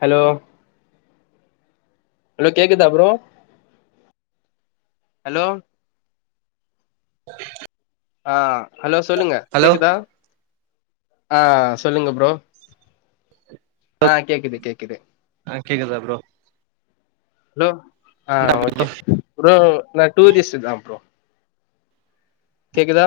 hello hello கேக்குதா bro hello ஆஹ் hello சொல்லுங்க hello கேக்குதா ஆஹ் சொல்லுங்க ப்ரோ ஆஹ் கேக்குது கேக்குது ஆஹ் கேக்குதா ப்ரோ ஹலோ என்ன ஆஹ் ப்ரோ ஓகே ப்ரோ நான் டூரிஸ்ட் தா ப்ரோ கேக்குதா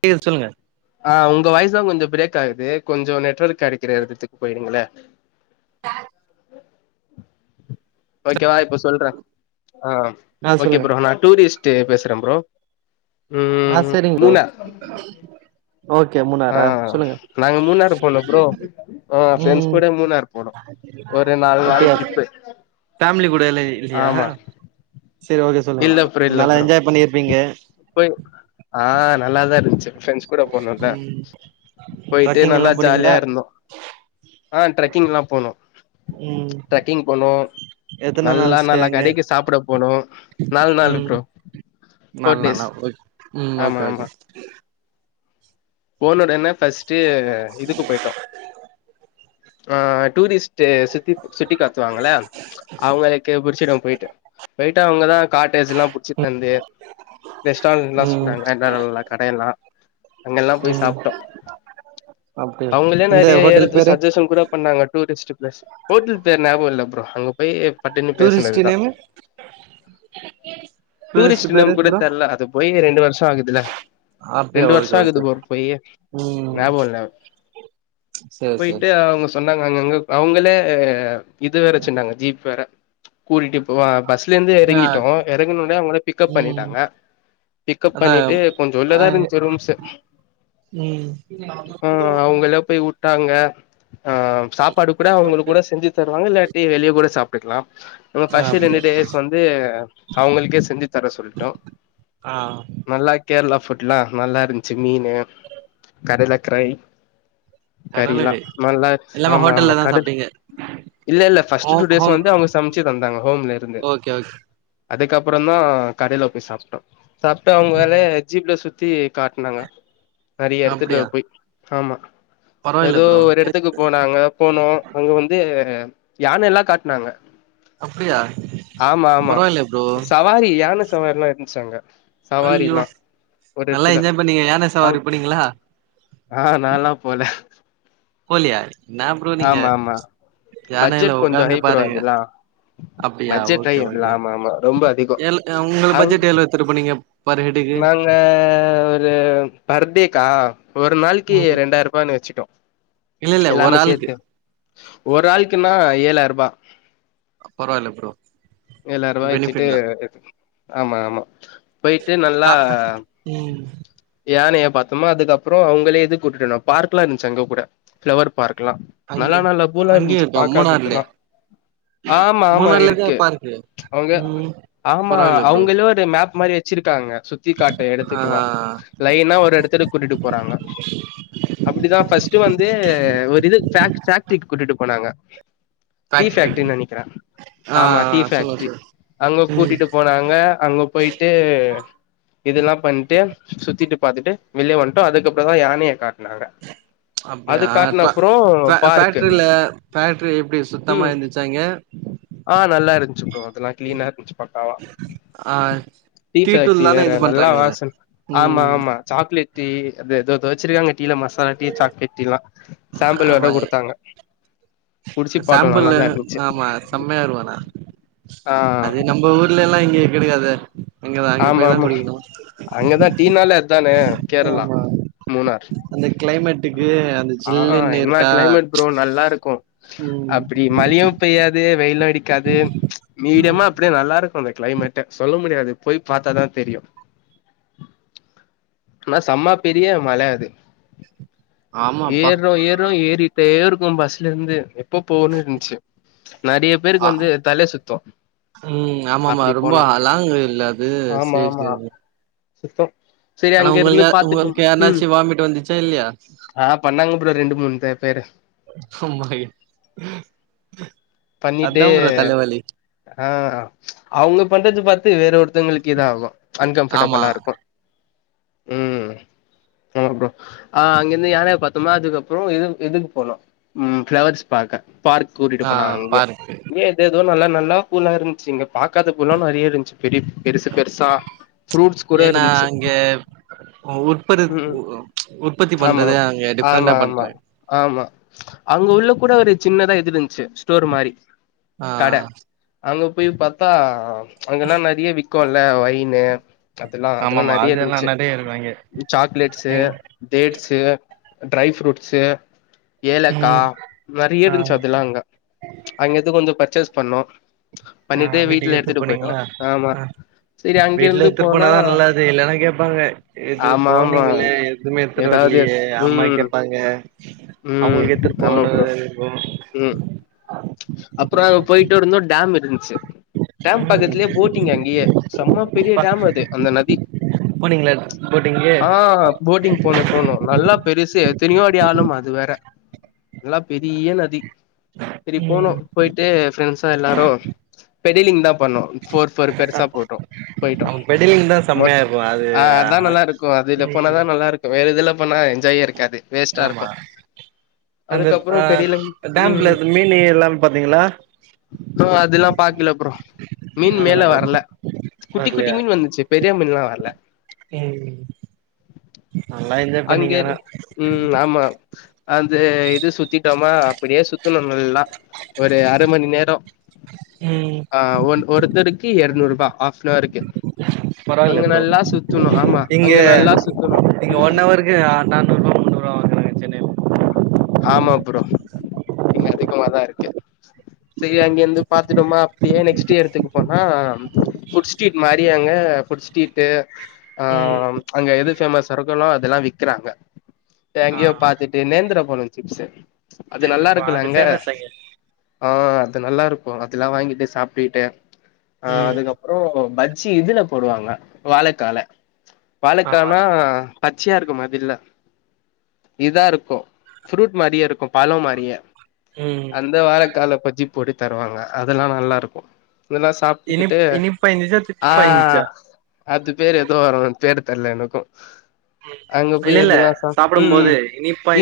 கேக்குது சொல்லுங்க ஆஹ் உங்க வாய்ஸ்தா கொஞ்சம் பிரேக் ஆகுது கொஞ்சம் நெட்வொர்க் கெடக்கிற எடத்துக்கு போயிடுங்கள சா ஓகேவா இப்ப சொல்ற ஆஹ் ஆ ஓகே சொல்லுங்க ப்ரோ நான் டூரிஸ்ட் டு பேசுறன் ப்ரோ ஆஹ் ம் சரிங் ப்ரோ மூணார் ஓகே ஆ மூணார சொல்லுங்க நாங்க மூணாறு போனோ ப்ரோ ஆ ஃப்ரெண்ட்ஸ் உம் கூட மூணாறு போனோ ஒரு நாலு நாள் அப்படியா ட்ரிப்பு பேமிலி கூடலா இல்லயா ஆமா சேரி ஓகே சொல்லுங்க இல்ல ப்ரோ இல்ல நல்லா ப்ரோ என்ஜாய் பண்ணியிருப்பீ ங்க போய் ஆஹ் நல்லாதா இருந்துச்சு ப்ரண்ட்ஸ் கூட போனல ம் போயிட்டு ட்ரக்கிங் நல்லா எல்லா போனீங்களா ஜாலியா இருந்தோம் ஆஹ் ட்ரக்கிங்லாம் போனோம் உம் நல்லா நல்லா கடைக்கு சாப்ட போனோம் நாலு நாளு ப்ரோ ஃபோர் நால் டேஸ் நாளா ஓக் உம் ஓகே ஓகே போனுடன்ன ஃபஸ்ட்டு இதுக்கு போயிட்டோம் ஆஹ் டூரிஸ்ட்டு சுத்தி சுட்டி காட்டுவாங்க இல்ல அவங்களுக்கு புடிச்சிடும் போயிட்டு போயிட்டா அவங்கதா காட்டேஜ்லாம் புடிச்சி தந்து ரெஸ்டாரண்ட்லாம் ம் சொன்னாங்க என்னா நல்லா கடையெல்லா அங் போய் ம் சாப்ட்டோ அப்டியா அவுங்களே இந்த நெறிய ஹோட்டல் எடத்துக்கு பேரு சஜ்ஜஷன் கூட பண்ணாங்க டூரிஸ்டு ப்ளஸ் ஹோட்ல் பேர் ஞாபக இல்ல ப்ரோ அங்க போயி பட்டுன்னு டூரிஸ்ட் பேசுனதுதா நேமு டூரிஸ்ட் பேரு நேம் கூட ப்ரோ தெர்ல அது போயி ரெண்டு வர்ஷோ ஆகுதுல்ல அப்டியா ரெண்டு வர்ஷோ ஓகே ஆகுது ஓகே போ பொய்யி ம் ஞாபகொ இல்ல சேரி சேரி போயிட்டு அவுங்க சொன் தாங்க அங்கங்க அவுங்களே இது வேற வெச்சுந்தாங்க ஜீப் வேற கூடிட்டே போ வா பஸ்லந்து ஆ எறங்கிட்டோ எறங்கின உனே அவுங்களே பிக்கப் ம் பண்ணிட்டாங்க பிக்கப் அதா பண்ணிட்டு கொஞ்ச ஆ உள்ளதா இருஞ்ச்சு ரூம்ஸ்சு ம் ட்டாங்க ஆஹ் சாப்பாடு கூட அவுங்களுக் கூட செஞ்சு தருவாங்க இல்ல த்தி வெளிய கூட சாப்ட்டுக்லாம் நம்ம ஆ ஃபஸ்ட்டு ரெண்டு அப்டியா டேஸ் வந்து அவுங்களுக்கே செஞ்சு தர சொல்ட்டோ ஆ நல்லா கேர்ளா போட்டிலா நல்லா இருந்ஞ்ச்சு மீனு கடலக்கரை கறில்லா கடலகை நல்லாருஞ்சு எல்லாமே ஆமா ஆமா ஹோட்டல்ல தா கடல் சாப்ட்டீங்க இல்ல இல்ல ஃபஸ்ட் ஹோம் டூடேஸ் ஹோம் வந்து அவுங்க சமைச்ச தந்தாங்கோ ஹோம்ல இருந்து ஓகே ஓகே அதுக்கப்புறந்தா கடையில போய் சாப்ட்டோ சாப்ட்டு அவுங்க வேலைய ம் ஜீப்ல சு த்து கா ந்தாங்க நெறிய எடத்துல அப்டியா பொய் ஆமா பரவாயில்ல ஏதோ ப்ரோ ஒரு எ எடத்துக்கு போனாங்க போனோ அங்க வந்து யானை எல்லா காட்னாங்க அப்டியா ஆமா ஆமா பரவாயில்ல ப்ரோ சவாரி யானை சவாரிலா இருந் ச்சாங்க அய்யோ நல்லா என்ஜாய் பண்ணி நீக யானை சவாரி அங் போனீங்ளா ஆ நாலா போல போலியா என்னா ப்ரோ நீங்க ஆமா ஆமா ப்ச் யானையில பட்ஜெட் கொஞ்சோ உக்காந்து ஹை ப்ரோ பாருங்க அதெல்லா அப்டியா பட்ஜெட் ஹை ஓகே அதெல்லா ஓகே ஆமா ஆமா ரொம்ப அதிகோ எல் அ உங்கள அங் பட்ஜெட் எவ்ளோ எத்துட்டு போனிங்க நாங்க ஒரு பர்தேக்கா ஒரு நாளிக்கி ம் ரெண்டாயிர்பானு வெச்சிட்டோ இல்ல இல்ல ஒரு எல்லாமு ஆளுக்கு சேத்து ஒரு ஆள்க்குன்னா ஏழாய்ருபா பரவாயில்ல ப்ரோ ஏழாய்ரூவா வெச்சுட்டு பெனிஃபிட் தா ஆமா ஆமா து நல்லா கா ம் யானு எப்ப பாத்தோமா அதுக்கப்ரோ அவ்ங்களே இது கூட்டிட்டு வந்தோ பார்க்லா இருந்துச்சு அங்க கூட பிளவர் பார்க்கலா அங்க நல்லா நல்ல பூலா அங்கேயே இருந்துச்சு இருக்கா மூணாறுலயே பாக்காததுல்லா ஆமா ஆமா மூணாறுலதா இருக்கு பார்க்கு அவங்க ம் ஆமா பரவாயில்ல ப்ரோ அவங்களு ஒரு மேப் மாரி வெ இருக்காங்க சுத்திக்க காட்டு ஆ எடத்துக்கெல்லா லைன ஒரு எடத்துக்கு கூட்டிட்டு போறாங்க அப்டித்தா ஃபஸ்ட் வந்து ஒரு இது பேக் பேக்ட்ரி கூட்டிட்டு போனாங்க டீ ஃபேக்ட்ரி பேக்டரினு நெனைக்கிற ஆ ஆமா டீ சொல்லுங்க பேக்டரி சொல்லுங்க அங்க ம் கூட்டிட்டு போனாங்க அங்க போயிட்டு ஆஹ் இதெல்லா பண்ட்டு சுத்திட்டு பாத்துட்டு வெளியே வன்டோ அதுக்கப்றோ தா யானைய காட் னாங்க அது அப்டியா காட்டின ஃபே அப்றோ ஃபே பார்க்கு ஃபேக்ட்ரில ஃபேக்ட்ரி எப்டி சுத்தமா உம் இருந்துச்சா அங்க ஆஹ் நல்லா இருந்துச்சு ப்ரோ அதெல்லா கிளீனா இருந்துச்சு பக்காவா ஆ டீ பேக்ட்ரி தூள் தான வேற இது நல்லா பண்றாங்க அத வாசன் ஆமா ம் ஆமா சாக் இஞ்சி டி ஏதோ ஏதோ வெச்சு இருகாங்க டீ ல மசாலா டீ சாக்லெட்டீலா சாம்பிள் வேற குடுத்தாங்க குடிச்சு பாத்தோ சாம்பில்லு நல்லாதா இருந்துச்சு ஆமா செம்மையா இருக்கு ஆன ஆ அது நம்ம ஊர்ல எல்லா இங்க கெடைக்காதே ஆமா ஆமா அங்கதா டீனாலே அதானே கேரளா ஆமா மூணார் அந்த கிளைமேட்டுக்கு அந்த ஆஹ் ஆஹ் ஜில்லுன்னு என்னா இருக்கா கிளைமேட் ப்ரோ நல்லா இருக்கு ம் அப்டி மழியுத் பெய்யாது வெயிலு அடிக் க்காது மீடியமா அப்டியே நல்லா இருக்கு அந்த கிளைமெட்டே சொல்ல முடியாது போய் பாத்தாதா தெரியு ஆனா செம்மா பெரிய மல அது ஆமாப்பா ஏர்றோ ஏர்றோ ஏறிட்டேருக் உம் பஸ்ஸுருந்து எப்போ போன்னுருந்ச்சு நெறய ஆ பேருக்கு வந்து தல சுத்து ம் ஆமாமா அப்டி ரொம்ப போனா லாங் இல்ல அது சேரி சேரி சுத்தோ செரி ஆனா அங்க இருந்து உங்களுக்கு யா பாத்துட்டோ உங்களுக்கு உம் யாருனாச்சு வாமிட் வந்துச்சா இல்லையா ஆஹ் பண்ணாங்க ப்ரோ ரெண்டு மூணு பே பேரு ஆமா பண்ணிட்டு அதா ப்ரோ தலைவலி ஆஹ் அவ்ங்க பண்றது பாத் வேற ஒருத்தவங்களுக்கு இத ஆகும் ஆமா அன்கம்ஃபர்டபிளா இருக்கும் உஹம் ஆமா ப்ரோ ஆஹ் அங்கிருந்து யானையை பார்த்தோம்மா அதுக்கப்புறம் இது இதுக்கு போனோம் உம் பிளவர்ஸ் பாக்க பார்க் கூட்டிட்டு ஆ போனாங்கங்க பார்க்கு எதோ எதோ நல்லா நல்லா பூலா இருந்துச்சுங்க பாகத பூலாம் நிறைய இருந்துச்ச பெ பெருசு பெருசா ப்ரூட்ஸ் கூட ஏன்னா இருந்துச்சு அங்க உற்பரு உம் உற்பத்தி ஆமா பண்றது அங்க ஆமா டிஃப்ரெண்டா ஆமா பண்றாங்க ஆமா அங்க உள்ள கூட ஒரு சின்தா எதுல ஸ்டோர் மாதிரி ஆ கடை அங்க போ போய் பார்த்தா அங்கெல்லாம் ந இருக்கல்ல ஓயினு அதெல்லாம் அதெல்லாம் ஆமாமா நிறைய அதெல்லா இருந்துச்சு நெறைய இருக்கு அங்க சாக்லேட்ஸு ம் தேட்ஸு ட்ரை ஃப்ரூட்ஸு ம் ஏலக்காய் நிறைய ஆ இருந்துச்சு அதெல்லாம் அங்க அங்க எது கொஞ்சம் பர்ச்சேஸ் பண்ணோம் பண்ணிட்டு வீட்டுல எடுத்துட்டு போயிட்டோம் அஹ் வீட்டுல எத்துட்டு போனா போனாதா நல்லாது இல்லைன்னா கேட்பாங்க எது ஆமா ஆமா போனீங்க எதுவுமே எத்துட்டு ஏதாவது வரலையே அம்மா ம் கேட்பாங்க ம் அவங்களுக்கு எத்துட்டு ஆமா போணும் அப்புறம் போயிட்டு வ இருந்தோம் டேம் ந்துச்சு டேம் ம் பக்கத்திலேயே போட்டிங் அங்கேயே செம்ம பெரிய டேம் அது அந்த நதி போனீங்களா போட்டிங்கு ஆஹ் போட்டிங் போணும் போணும் நல்லா பெருசு எத்தனையோ அடி ஆளும் அது வேற நல்லா பெரிய நதி சரி போநோ ம் போயிட்டு ஃப்ரெண்ட்ஸா எல்லாரும் பேடிலிங்காத பண்ண பௌர் பௌர் பெருசா போட்டோம் போயிட்டோம் நம்ம பெடலிங் தா செம்மையா இருக்கு அது அதான் நல்லா இருக்கும் அதுல போனதா ம் நல்லா இருக்கும் வேற இதுல பண்ண ஜாயா இருக்காது வேஸ்ட்டா ஆமா இருக்கும் அந்த அதுக்கப்புறம் ஆ பெடிலிக்கும் டேம்ப்ல மீன் எல்லாமே பாத்தீங்களா அதெல்லா பாக்கல ப்ரோ மீன் அதெல்லா மேல பா வரல குட்டி குட்டி பாக்கலையா மீன் வந்துச்சு பெரிய மீன் எலாம் வரல ம் நல்லா என்ஜாய் பண்ணீங்க அங்கே ஆனா உம் ஆமா அந்த இது சு சுத்திட்டோமா அப்படியே சுத்தணும் நல்லா ஒரு அரை மணி நேரம் ம் ஆஹ் ஒ ஒருத்தருக்கு இரநூறு ரூபா ஹப்ன்ருக்கு பரவாயில்ல அங்க ப்ரோ நல்லா சுத்தணும் ஆமா இங்க அங்க நல்லா சுத்தணும் உம் இங்க நானூரூபா முன்னூறு ரூபா வாங்குறாங்க சென்னைல ஆமா ப்ரோ இங்க அதிகமாதா இருக்கு சேரி அங்கிருந்து பாத்துட்டோமா அப்டியே நெக்ஸ்ட் இடத்துக்கு போனா ஃபுட் ஸ்ட்ரீட் மாரியாங்க ஃபுட் ஸ்ட்ரீட்டு ஆ ம் அங்க இது ஃபேமஸ் சரக்குலா அதெல்லா விக்கிறாங்க ஆ எங்கயோ பாத்துட்டு நேந்திர சிப்ஸ் அது நல்லா இருந்திருப்பா இருக்குல்ல அது அங்க ஃபேமஸாங்க ஓ அது நல்லா இருக்கு அதெல்லா வாங்கிட்டு சாப்பிட்டுட்டு அ ம் அதுக்கப்பறோ பஜ் ஜி இதுல போடுவாங்க வாழைக்கால ஆமா வாழைக்கானா பச்சையா இருக்கு அது இல்ல இதா இருக்கும் ஃப்ரூட் மாரியே இருக்கு பாழம் மாரியே ம் அந்த வாழக்கால பஜ்ஜி போட்டு தருவாங்க அதெல்லா நல்லா இருக்கும் இதெல்லா இனிப் சாப்ட்டுக்கிட்டு இனிப்பா இருந்துச்சா ஆ தித்திப்பா இருந்துச்சா அது பேரு எதோ வரும் பேர் தெரில எனக்கு அங்க இல்ல போய் இல்ல இதெல்லா சாப் சாப்பிடும் ம் போது ம்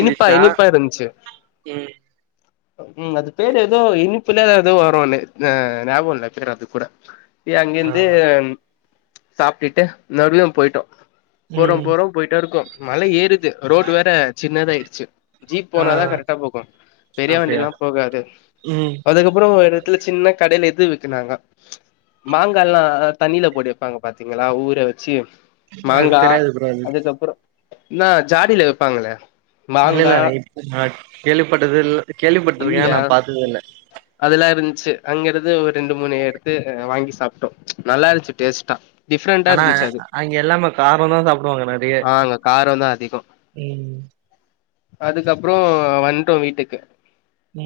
இனிப்பா இனிப்பா இருந்துச்சு உம் அது பேர் ஏதோ இனி ப்புல எது வரும் ம் ஞாபக இல்ல பேரு அது கூட ஏ ஆ அங்கேந்து சாப்ட்டுட்டு நடுவுல போயிட்டோம் போறோ ம் போறோ போயிட்டே இருக்கோ மல ஏறுது ரோடு வேற சின்னதா ச்சி ஜீப் ஆ போனாதா கரெக்டா போகு பெரிய வண்டி அப்டியா லா போகாது ம் அதுக்கப்பறோ ஒரு இடத்துல சின்ன கடைல எ து விக்குனாங்க மாங்கால்லா தண்ணியில போட்டு விப்பாங்க பாத்தீங்களா ஊர வச்சு எனக்கு மாங்கா தெரியாது ப்ரோ அது அதுக்கப்பறம் என்னா ஜாடில விப்பாங்களே இல்லல்ல மாங்கா இப்ப நா கேள்விப்பட்டது இ கேள்விப்பட்ருக்கே இல்லியா ஆனா பாத்ததில்ல அதெல்லா இருந்துச் சி அங்கிருந்து ஒரு ரெண்டு மூணு எடுத்து வாங்கி சாப்பிட்டோம் நல்லா இருந்துச்சி டேஸ்ட்டா டிஃப்ரெண்டா ஆனா இருந்துச்சு அது அங்க எல்லாம கார தா சாப்பிடுவாங்க நெறைய ஆ அங்க ம் அதுக்கப்றோ வன்ட்டோ வீட்டுக்கு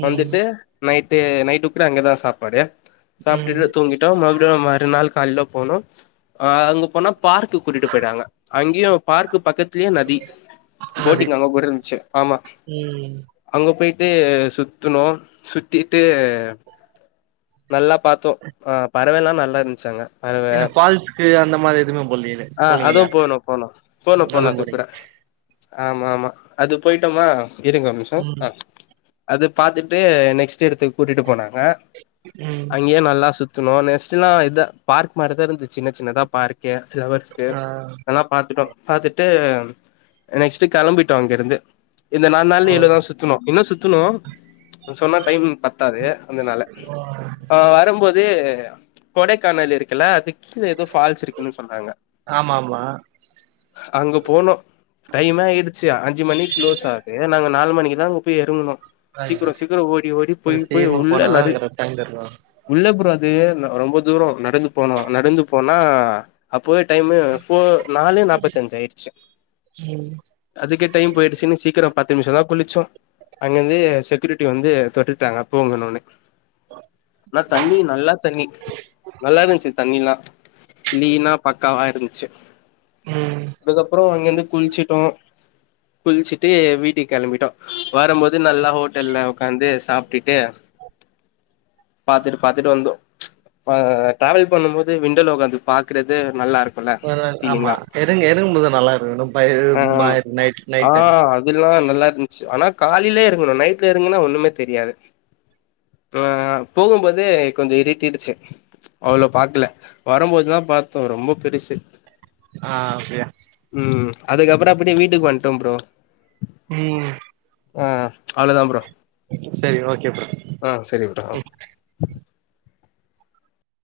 ம் வந்துட்டு நைட் நைட்டு கூட அங்கதா சாப்பாடு ம் சாப்ட்டுட்டு தூங்கிட்டோ மறுபடியு மறுநாள் கால்ல போனோ ஆ அங்க போனா பார்க் கூட்டிட்டு போயிட்டாங்க அங்கேயு பார்க் பக்கத்துலயே நதி அது போட்டிங் அங்க கூட இருந்துச்சு ஆமா ம் அங்க போயி ட்டு சுத்துனோ சு த்திட்டு நல்லா பாத்தோ, ஆ பறவைலா நல்லா இருந்துச்சி அங்க பறவ என்ன ஃபால்ஸ்கு அந்த மாரி எதுமே ஆ அதுவு போனோ போனோ போனோ போனோ அதுவு அது போறீங்க கூட ஆமா ஆமா அது போயிட்டோமா இருங்க ஒரு நிமிஷோ ம் ஆ அது பாத்துட்டு நெக்ஸ்ட் எடத்துக்கு கூட்டிட்டு போனாங் க ம் அங்கயு நல்லா சுத் துனோ நெக்ஸ்ட்னா இத பார்க் மாரிதா இருந்துச் சின்ன சின்னதா பார்க்கு ப்ளவர்ஸு ஆ எல்லா பாத்துட்டோ பாத்துட்டு நெக்ஸ்ட் களம்பிட்டோ அங்க இருந்து இந்த நாலு நாள் ஓ இவ்ளோதா சுத்துனோ, இன்னு சுத்துனோ சொன்னா டைம் பத்தாது அந்தனால ஆ வரும்போது கொடைக்கானல் இருக்குல்ல அது ஸ்ல ஏதோ ஃபால்ஸ் இருக்குணு சொல்றாங்க, ஆமா ஆமா அங்க போனோ டைம்மே ஆயிடுச்சி அஞ் சு மணிக்கு க்ளோஸ் ஆகுது நாங்க நாலு மணிக்குதா அங்க போய் எறங்குனோ சீக்கிரோ சீக்கிரோ ஓடி ஓடி போய் கொஞ்சோ போய் சீக்கிரமா உள்ள போனாதா கரெக்ட் டைம் இருக்கும் நறைய அதுவே ந ரொம்ப தூரம் நடந்து போனோ, நடந்து போனா அப்போவே டைமு ஃபோர் நாலு நாப்பத்தஞ்சு ஆயிடுச்சு ம் அதுக்கே டைம் போயிடுச்சுன்னு சீக்கிரம் பத்து நிமிஷம்தா குளிச்சோ, அங்கிருந்து செக்யூரிட்டி வந்து தொட்டுட்டாங்க போகனுன்னு ஆனா தண்ணி நல்லா தண்ணி நல்லா இருந்துச்சு தண்ணில்லா இன்னிக்கி என்னா பக்காவா இருந்துச்சு ம் அதுக்கப்பறோ அங்கிருந்து குளிச்சிட்டோ குளிச்சுட்டு வீட்டுக்கு கிளம்பிட்டோ வரும்போது நல்லா ஹோட்டல்ல உக்காந்து சாப்பிட்டுட்டு பாத்துட்டு பாத்துட்டு வந்தோம் அஹ் டிராவல் பண்ணும்போது விண்டோல உட்காந்து பாக்குறது இது நல்லா இருக் ஆமா எறங்க எறங்கும்போது நல்லா இருக்கும் இன்னும் [unintelligible] ஆ பயமா ஆமா நைட் நைட் டைம் காலையிலே இருங்கணு நைட்ல இருங்கன்னா ஒண்ணமே தெரியாது ஆஹ் போகும்போது கொஞ்சோ இருட்டிடுச்சு அவ்வளோ பார்க்கல வரும்போதுதான் பா ரொம்ப பெருசு ஆஹ் ஓகே அதுக்கப்பறோ அப்டியே வீட்டுக்கு வந்துட்டோ ப்ரோ உம் ஆஹ் அவ்ளவுதான் ப்ரோ செரி ஓகே ப்ரோ ஆ சரி ப்ரோ